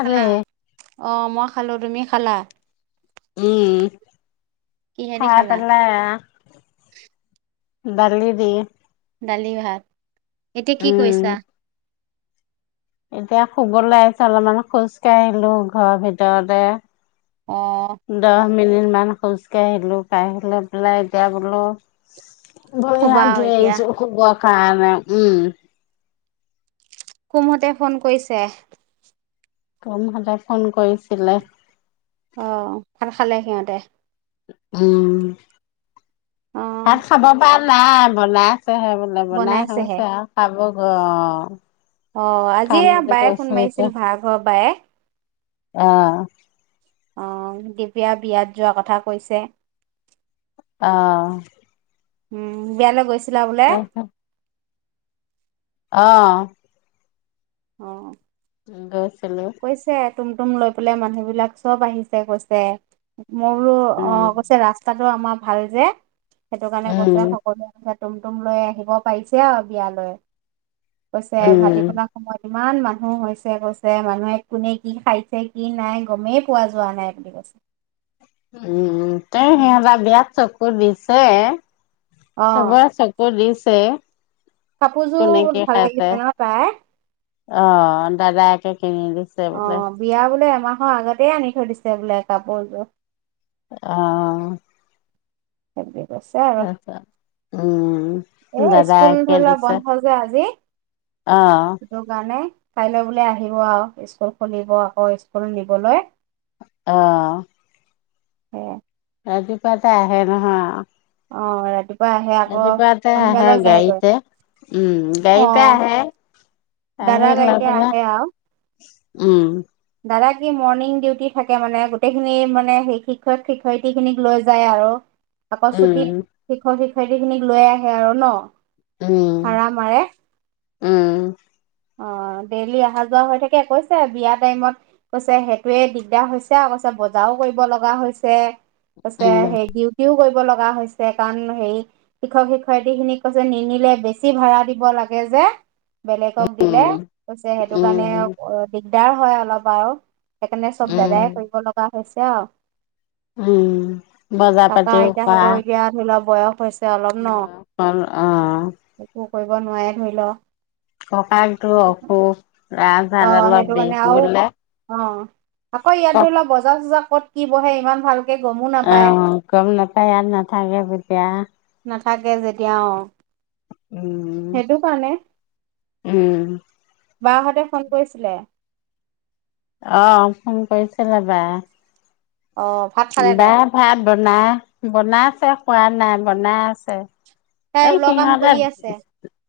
খালি খালা অ মই খালো তুমি খালা উম। কিহেদি খাই খালা? পেলায় আ দালি দি। দালি ভাত। এতিয়া কি কইছা? এতিয়া শুবলৈ আহিছো, অলপমান খোজ কাঢ়িলো ঘৰৰ ভিতৰতে। অহ। মিনিটমান খোজকাঢ়িলোঁ, কাঢ়িলৈ পেলাই এতিয়া বোলো শুবা ভৰি-হাত আৰু ধুই এতিয়া। আহিছো, সুব কাৰনে, উম। কোমহঁতে ফোন কৰিছে? তমহলে ফোন কৰিছিলে। অ, ভাত খালে সিহঁতে? উম। অ', ভাত খাব পাৰ নাই, বনা ছেহে বোলে, বনাই বনাইছেহে। হৈছে আৰু খাব অ অ আজি খাম এয়া বুলি বায়ে ফোন কৈছে মাৰিছিল, ভাৰা ঘৰৰ বায়ে। অহ। অ, দুপৰীয়া বিয়াত যোৱাৰ কথা কৈছে। অ। উম, বিয়ালৈ গৈছ ছিলা বোলে? তাৰপিছত অ। অ। গছ কৈছে। তুম-তুম লৈ পেলাই মানুহ বিলাক, চব আহিছে কৈছে। মই বোলো, অ উম কৈছে ৰাস্তাত টো আমাৰ ভাল যে। সেইটো কাৰণে কৈছে, উম সকলোৱে তুম-তুম লৈ আহিব পাৰিছে আৰু বিয়ালৈ। কৈছে, উম ভাটি-বেলাৰ সময়ত ইমান মানুহ হৈছে, কৈছে। মানুহে কোনে কি খাইছে, কি নাই গমেই পোৱা যোৱা নাই বুলি কৈছে। উম-উম, [unintelligible] বিয়াত চব তোৰ দিছে অ', চবে চকু দিছ [unintelligible] কাপোৰযোৰ কোনে বহুত কি ভাল খাইছে? লাগিছে ন তাই? অ', দাদায়েকে অ', বিয়া বোলে এম এমাহৰ আগতে আনি থৈ দিছে বোলে কাপোৰযোৰ অ'। [unintelligible] [unintelligible] আৰু এ তাৰপিছত উম স্কুল দাদাকে ধৰি লোৱা দিছে বন্ধ যে আজি অ [unintelligible] গানে কাইলৈ বোলে আহিব আৰু, স্কুল খুলিব আকৌ স্কুল নিবলৈ অ'। সেয়াই। ৰাতিপুৱাতে আহে নহয় অ', ৰাতিপুৱা আহে আকৌ ৰাতিপুৱাতে আহে, সন্ধিয়ালৈ যায়গৈ। গাড়ীতে উম। গাড়ীতে অ'। আহে দাদা আহি লৈ গাড়ীতে পেলাই আহে আৰু উম। দাদা কি মৰ্ণিং ডিউটি থাকে মানে, গোটেইখিনি মানে সেই শিক্ষক-শিক্ষয়িত্ৰী খিনিক লৈ যায় আৰু। আকৌ উম ছুটিত শিক্ষক-শিক্ষ য়ত্ৰীখিনিক লৈ আহে আৰু ন'। উম ভাড়া মাৰে উম। অ', ডেইলি অহা-যোৱা হৈ থাকে কৈছে বিয়া টাইমত কৈছে সেইটোৱে দিগদাৰ হৈছে আৰু কৈছে বজাৰও কৰিব লগা হৈছে উম [unintelligible] দি [unintelligible] ডিউটিও কৰিব লগা হৈছে কাৰণ হেৰি, শিক্ষক-শিক্ষয়িত্ৰীখিনিক কৈছে নিনিলে বেছি ভাড়া দিব লাগে যে বেলেগ উম উম দিগদাৰ হয় অলপ বাৰু সেইকাৰণে চব উম, দাদাই কৰিব লগা হৈছে আও উম বজাৰ [inaudible] ককা-আইতাহঁতৰ এতিয়া ধৰি লওঁক বয়স হৈছে অলপ ন বা বাৰু অহ একো কৰিব নোৱাৰে ধৰি ল' ককাঁলতো অসুখ ৰাজ অ হাড় ডালৰ সেইটো বিষ কাৰণে আৰু বোলে অ আকৌ ইয়াত [inaudible] অহ ধৰি লোৱা বজাৰ চজাৰ ক'ত কি বহে? ইমান ভাল অ', গম নাপায় ইয়াত নাথাকে যেতিয়া নাথাকে যেতিয়া অ'। উম। সেইটো কাৰণে উম, বাহঁতে ফোন কৰিছিলে অ', ফোন কৰিছিলে বায়ে। অ ভাত খালে বা তাই ভাত ব নাই বনাই আছে খোৱা নাই বনাই আছে। তাই এই ওলৰ কাম সিহঁতে কৰি আছে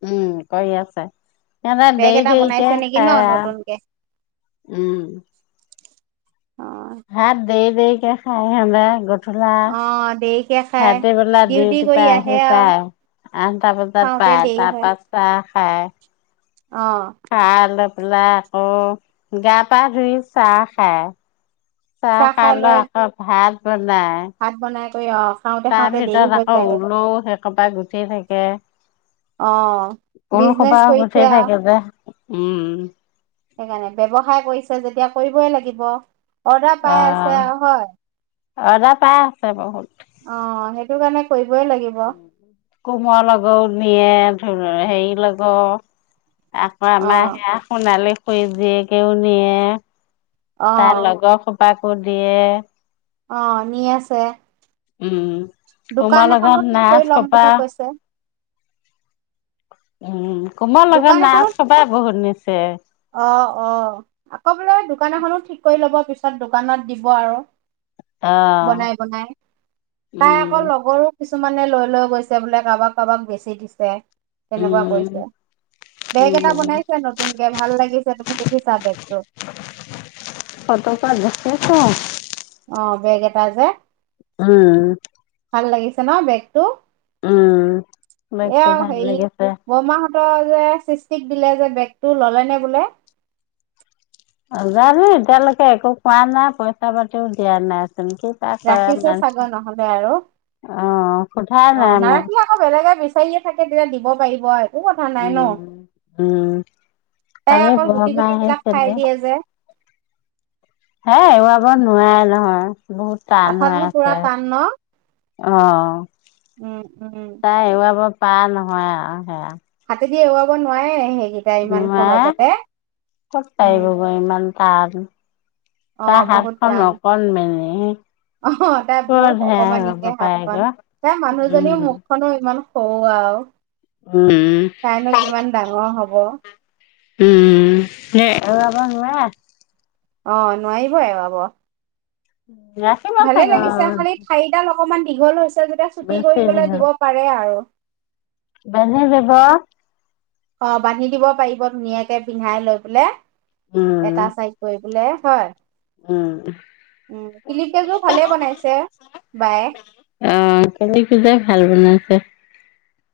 উম কৰি আছে সিহঁতে বেগ দেৰি এটা দেৰিকে বনাইছে নেকি ন খায় আৰু নতুনকে উম অ ভাত দেৰি দেৰি কে খায় সদায়। অ দেৰিকে [unintelligible] খাই ৰাতি বেলা ডিউটি কৰি পৰা আহে আহি আৰু পায়, আঠটা বজাত খাওঁতে পায় দেৰি হয় তাৰপা চাহ খায়। [unintelligible] অ [unintelligible] আকৌ গা পা ধুই চাহ খায়। চাহ খায় লৈ আকৌ ভাত। নাই। সয়া। তাৰ ভিতৰত আকৌ ওলও। কবাত গুটেই থাকে। অ ওল বিজনেচ সূপা কৰিছে গুঠি আৰু থাকে যে। উম। সেইকাৰণে, ব্যৱসায় কৰিছে যেতিয়া কৰিবই লাগিব। অৰ্ডাৰ পাই আছে আৰু আহ হয়। অৰ্ডাৰ পাই আছে বহুত। অ সেইটো কাৰণে কৰি। কোমোৱা লগও নিয়ে। হেৰি লগ। আকৌ আমাৰ সেয়া সোণালী পাপৰি জীয়েকেও নিয়ে। অ তাৰ লগৰ। তাকো দিয়ে। অঁ, আনি আছে। উম, কুমুৱা দোকান এখনো লগত ঠিক কৰি নাচ ল'ম কপা। বুলি কৈছে উম। কোমা লগত দোকান নাচ এখনো হুপাই বহুত নিচে। অ, অ, আকৌ বোলে দোকান এখনো ঠিক। কৰি লব পিছত দোকানত দিব আৰু। অ বনাই বনাই, তাই উম আকৌ লগৰো কিছুমানে লৈ লৈ গৈছে বোলে, কাৰোবাক কাৰোবাক বেছি দিছে। তেনেকুৱা কৈছে, উম বেগ এটা উম বনাইছে নতুন। ভাল লাগিছে তুমি দেখিছা বেগটো। অ। অ বেগ এটাজে। উম। ভাল লাগিছে ন বেগটো। উম বেগটো ভাল লাগিছে। তই যে সৃষ্টিক দিলে যে বেগটো ললে নে বোলে। নাজানো এতিয়ালৈকে একো কোৱা নাই পইচা পাতিও দিয়া নাই তেনেকে পাৰ কৰে ৰাখিছে চাগৈ নহ'লে আৰু অ সোধা অ নাই মই।। নাৰাখিলে আকৌ বেলেগে বিচাৰিয়ে থাকে তেতিয়া দিব পাৰিব। একো কথা নাই ন উম উম তাই কালি অকল গুটি বৰমা গুটি বিলাক আহিছিলে খাই দিয়ে যে। হে এৰুৱাব নোৱাৰে নহয়। বহুত টান হৈ আঠাটো পুৰা আছে টান ন? অ উম উম পায় নহয় আৰু সেয়া। হাতেদি এওৱাব নোৱাৰে এ সে নোৱাৰে কত উম পাৰিব বাৰু ইমান। [inaudible] অ তাৰ বহুত হাতখন টান অকণমানি অ তাই ক'ত বহুত হে এৰুৱাব অকমানিকে হাতখন পাৰেগৈ তাই মানুহজনীও উম মুখখনো ইমান। অ আও। উম তাইনো কিমান ডাঙৰ হ'ব। উম নে এওৱাব নোৱাৰে? অ নোৱাৰিব এৰুৱাব। ৰাখিব ভালে চাগে লাগিছে অ' খালি ঠাইডাল অল। অকমান দীঘল হৈছে। যেতিয়া ছুটি বেছি কৰি পেলাই দিব পাৰে আৰু। বেছি দিব অ বান্ধি দিব পাৰিব ধুনীয়াকে পিন্ধাই লৈ পেলে। এটা উম চাইড কৰি। বোলে হয়। উম। উ কিলিপ কেজো ভালে বনাইছে বায়ে। এহ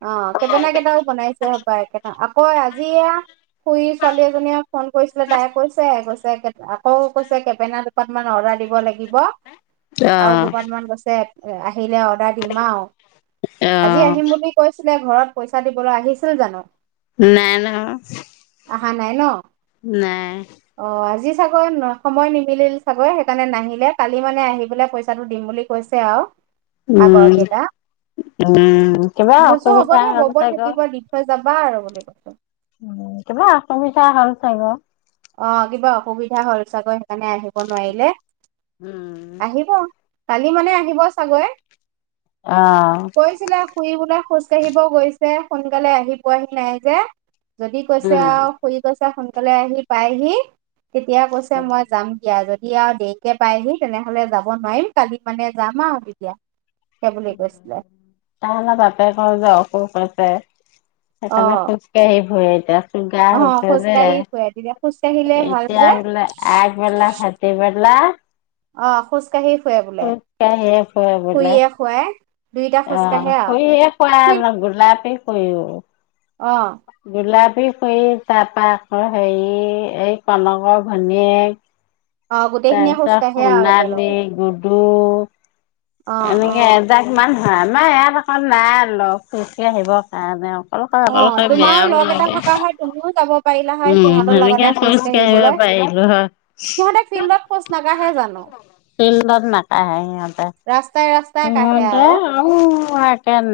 অ ', কেপেনা কেইটাও বনাইছে পাই একেটা আকৌ আজি এয়া, খুুৰী ছোৱালী- এজনীয়ে ফোন কৰিছিলে তাই কৈছে -কৈছে জেকেট আকৌ কৈছে কেপেনা অকণমান অৰ্ডাৰ দিব লাগিব। অ আৰু দুপাত মান গছে এয়াই', - আহিলে অৰ্ডাৰ দিম আৰু অ আজি আহিম বুলি ছিলে ঘৰত পইচা দিবলৈ আহিছিল জানো? নাই নহ, - আহা নাই ন? নাই। অ আজি চাগৈ সময় নিমিলিল চাগে সেইকাৰণে নাহিলে, কালি মানে আহি পেলাই পইচাটো দিম বুলি কৈছে আৰু আগৰ উম কেইটা উম কিবা মইকৈছো হ'ব অসুবিধা দে, হ'ল বইবৈ চাগৈ থাকিব দি থৈ যা যাবা আৰু বুলি কৈছোঁ। উম, 'কিবা অসুবিধা হ'ল চাগে। অ', কিবা অসুবিধা হ'ল চাগে, সেইকাৰণে আহিব নোৱাৰিলে। উম', আহিব কালি মানে আহিব চাগে। অ', কৈছিলে শুই বুলে খোজ ফুৰিব গৈছে সোনকালে আহি পোৱাহি নাই যে। যদি কৈছে আৰু খুৰি কৈছে ছে, সোনকালে আহি পায়হি। তেতিয়া কৈছে মই যাম দিয়া, যদ এতিয়া দেৰিকে পায়হি তেনেহ'লে যাব নোৱাৰিম কালি মানে যাম আৰু তেতিয়া। সেই বুলি কৈছিলে তাহালে তাকে কওঁ যে অসুখ হৈছে। অ সেইফালে খোজকাঢ়ি ভুৱে। [unintelligible] গা ', অ হৈছে যে, খোজকাঢ়ি ফুৰে তেতিয়া খোজকাঢ়িলে ভাল এতিয়া যে ওলাই আগবেলা, ভাটিবেলা অ, খোজ কাঢ়িয়ে ফুৰে বোলে, খোজকাঢ়িয়ে ফুৰে বোলে। খুৰীয়ে খুৱাই দুইটা অ খোজকাঢ়ে আৰু 'খুৰীয়ে শুৱাই খুৰী আৰু গোলাপী আই', - ৱ, অ', - গোলাপ ফুৰি ফুৰি তাৰপা আকৌ হেৰি এই কনকৰ ভনীয়েক। অ', গোটেইখিনিয়ে তাৰপিছত খোজকাঢ়ে আৰু সোণালী, একেলগে গুডু উম। অ', এনেকে অ', এজাক মান। হয়, আমাৰ ইয়াত আকৌ নাই বাওঁ। অ', তোমাৰো লগ এটা থকা হয় তুমিও যাব পাৰি। উম, সেনেকে খোজ কাঢ়িব পাৰিলো হয়। সিহঁতে ফিল্ডত খোজ নাকাঢ়ে জানো ফিল্ডত নাকাঢ়ে [inaudible] ৰাস্তাই ৰাস্তাই কাঢ়ে সিহঁতে আৰু উ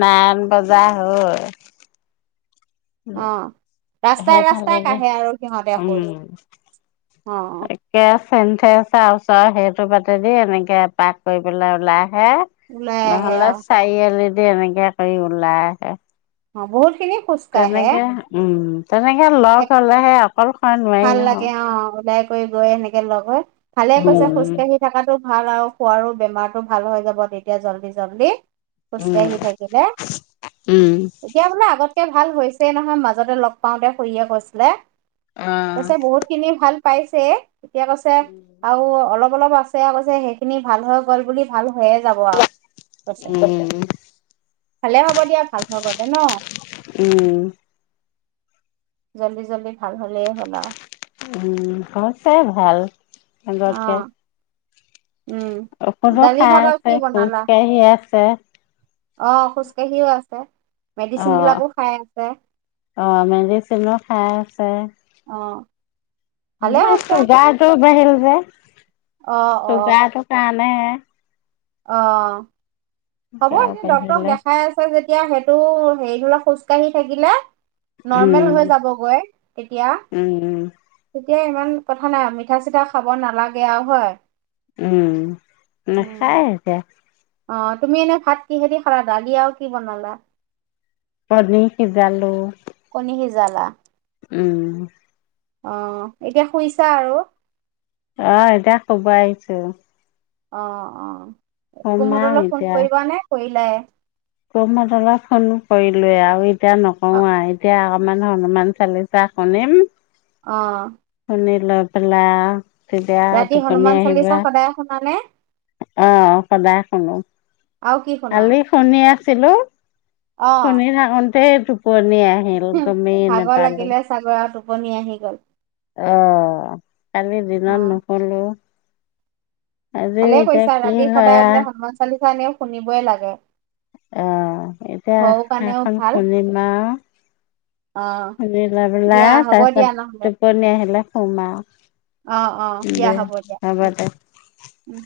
নাইন বজাত। যা হয়। অ', ৰাস্তাই-ৰাস্তাই সেইফালেদি কাঢ়ে আৰু সিহঁতে উম খোজ, অ'। সন্ধিয়া ৰাস্তা ওচৰ সেইটো বাতেদি এনেকে এপাক কৰি পেলাই ওলাই হে ওলাই আহে নহ'লে আৰু চাইআলিত যে এনেকে কৰি ওলাই আহে। অ', বহুত খিনি। খোজ তেনেকে, কাঢ়ে উম। তেনেকে লগ হলেহে অ সৰু খন নোৱাৰি নহয়। গৈ-গৈ এনেকে লগত ভালে কৈছে উম। খোজকাঢ়ি থকাতো। ভাল আৰু খোৱাৰো বেমাৰতটো ভাল হৈ যাব তেতিয়া জল্দি-জল্দি। উম, খোজকাঢ়ি থাকিলে, উম, এতিয়া বোলে আগত। তকে ভাল হৈছেই নহয় মাজতে লগ পাওঁতে খুৰীয়ে কৈছিলে। কৈছে, বহুত খিনি ভাল। পাইছে। তেতিয়া কৈছে, আৰু অলপ। অলপ আছে কৈছে, সেইখিনি ভাল হৈ গ'ল বুলি ভাল। হৈয়ে যাব আৰু, কৈছে। উম, খালে। হব দিয়া, ভাল হৈ গ'লে ন। জল্দি-জল্দি ভাল হ'ল। হ'লে হল আও। উম, হৈছে ভাল। অ আগতে উম, দালি ভাত আৰু আছে, কি বনালা?। খোজকাঢ়ি আছে। অ', খোজকাাঢ়িও আছ [inaudible] অ', অ', মেডিচিনো খায় [unintelligible] অহ চুগাৰটো বাঢ়িল যে অ অ চুগাৰটোৰ কাৰণেহে। অ। হ'ব চুগাৰ [unintelligible] ডক্তৰক বাঢ়িলে। দেখাই আছে যেতিয়া [unintelligible] খোজ কাঢ়ি থাকিলে নৰ্মেল উম, হৈ যাবগৈ তেতিয়া, উম, তেতিয়াই ইমান কথা নাই মিঠা চিঠা খাব নালাগে আৰু হয়। উম, উম নেখায় এতিয়া। অ', তুমি এনে ভাত কিহেদি খালা? দালি আৰু কি বনালা? কনীৰ সিজালো। কণী সিজালা। উম। অ', এতিয়া শুইছা আৰু। অ', এতিয়া শুব আহিছো। অ', অ। কুম শুম হতলৈ ফোন কৰিবা নে? কৰি [unintelligible] কুম হতলৈ ফোন কৰিলোৱে‌ আৰু‌ এ এতিয়া অ নকৰো আৰু এতিয়া মানে হনুমান চালিচা শুনিম। অ। শুনি লৈ পেলাই তেতিয়া ৰাতি টোপনি হনুমান আহিব। চালিচা সদায় শুনানে অহ সদায় শুনো আৰু কি শুনা কালি শুনি আছিলো অ শুনি থাকোতেই টোপনি আহিল গমেই ভাগৰ নাপালো। লাগিলে চাগৰ আৰু টোপনি আহি গ'ল। অ', কালি অ দিনত নুশুলো। আজি ভালে এতিয়া কৰিছা কি ৰাতি সদায় হয় বোলে [unintelligible] শুনিবই লাগে। অহ এতিয়া ঘৰৰ কাৰণেও এখন ভাল শুনিম আৰু অ শুনি লৈ দিয়া পেলাই হ'ব দিয়া তাৰপিছত নহ'লে টোপনি আহিলে শুম আৰু অ', অ', দিয়া দে হ'ব দিয়া দে উম।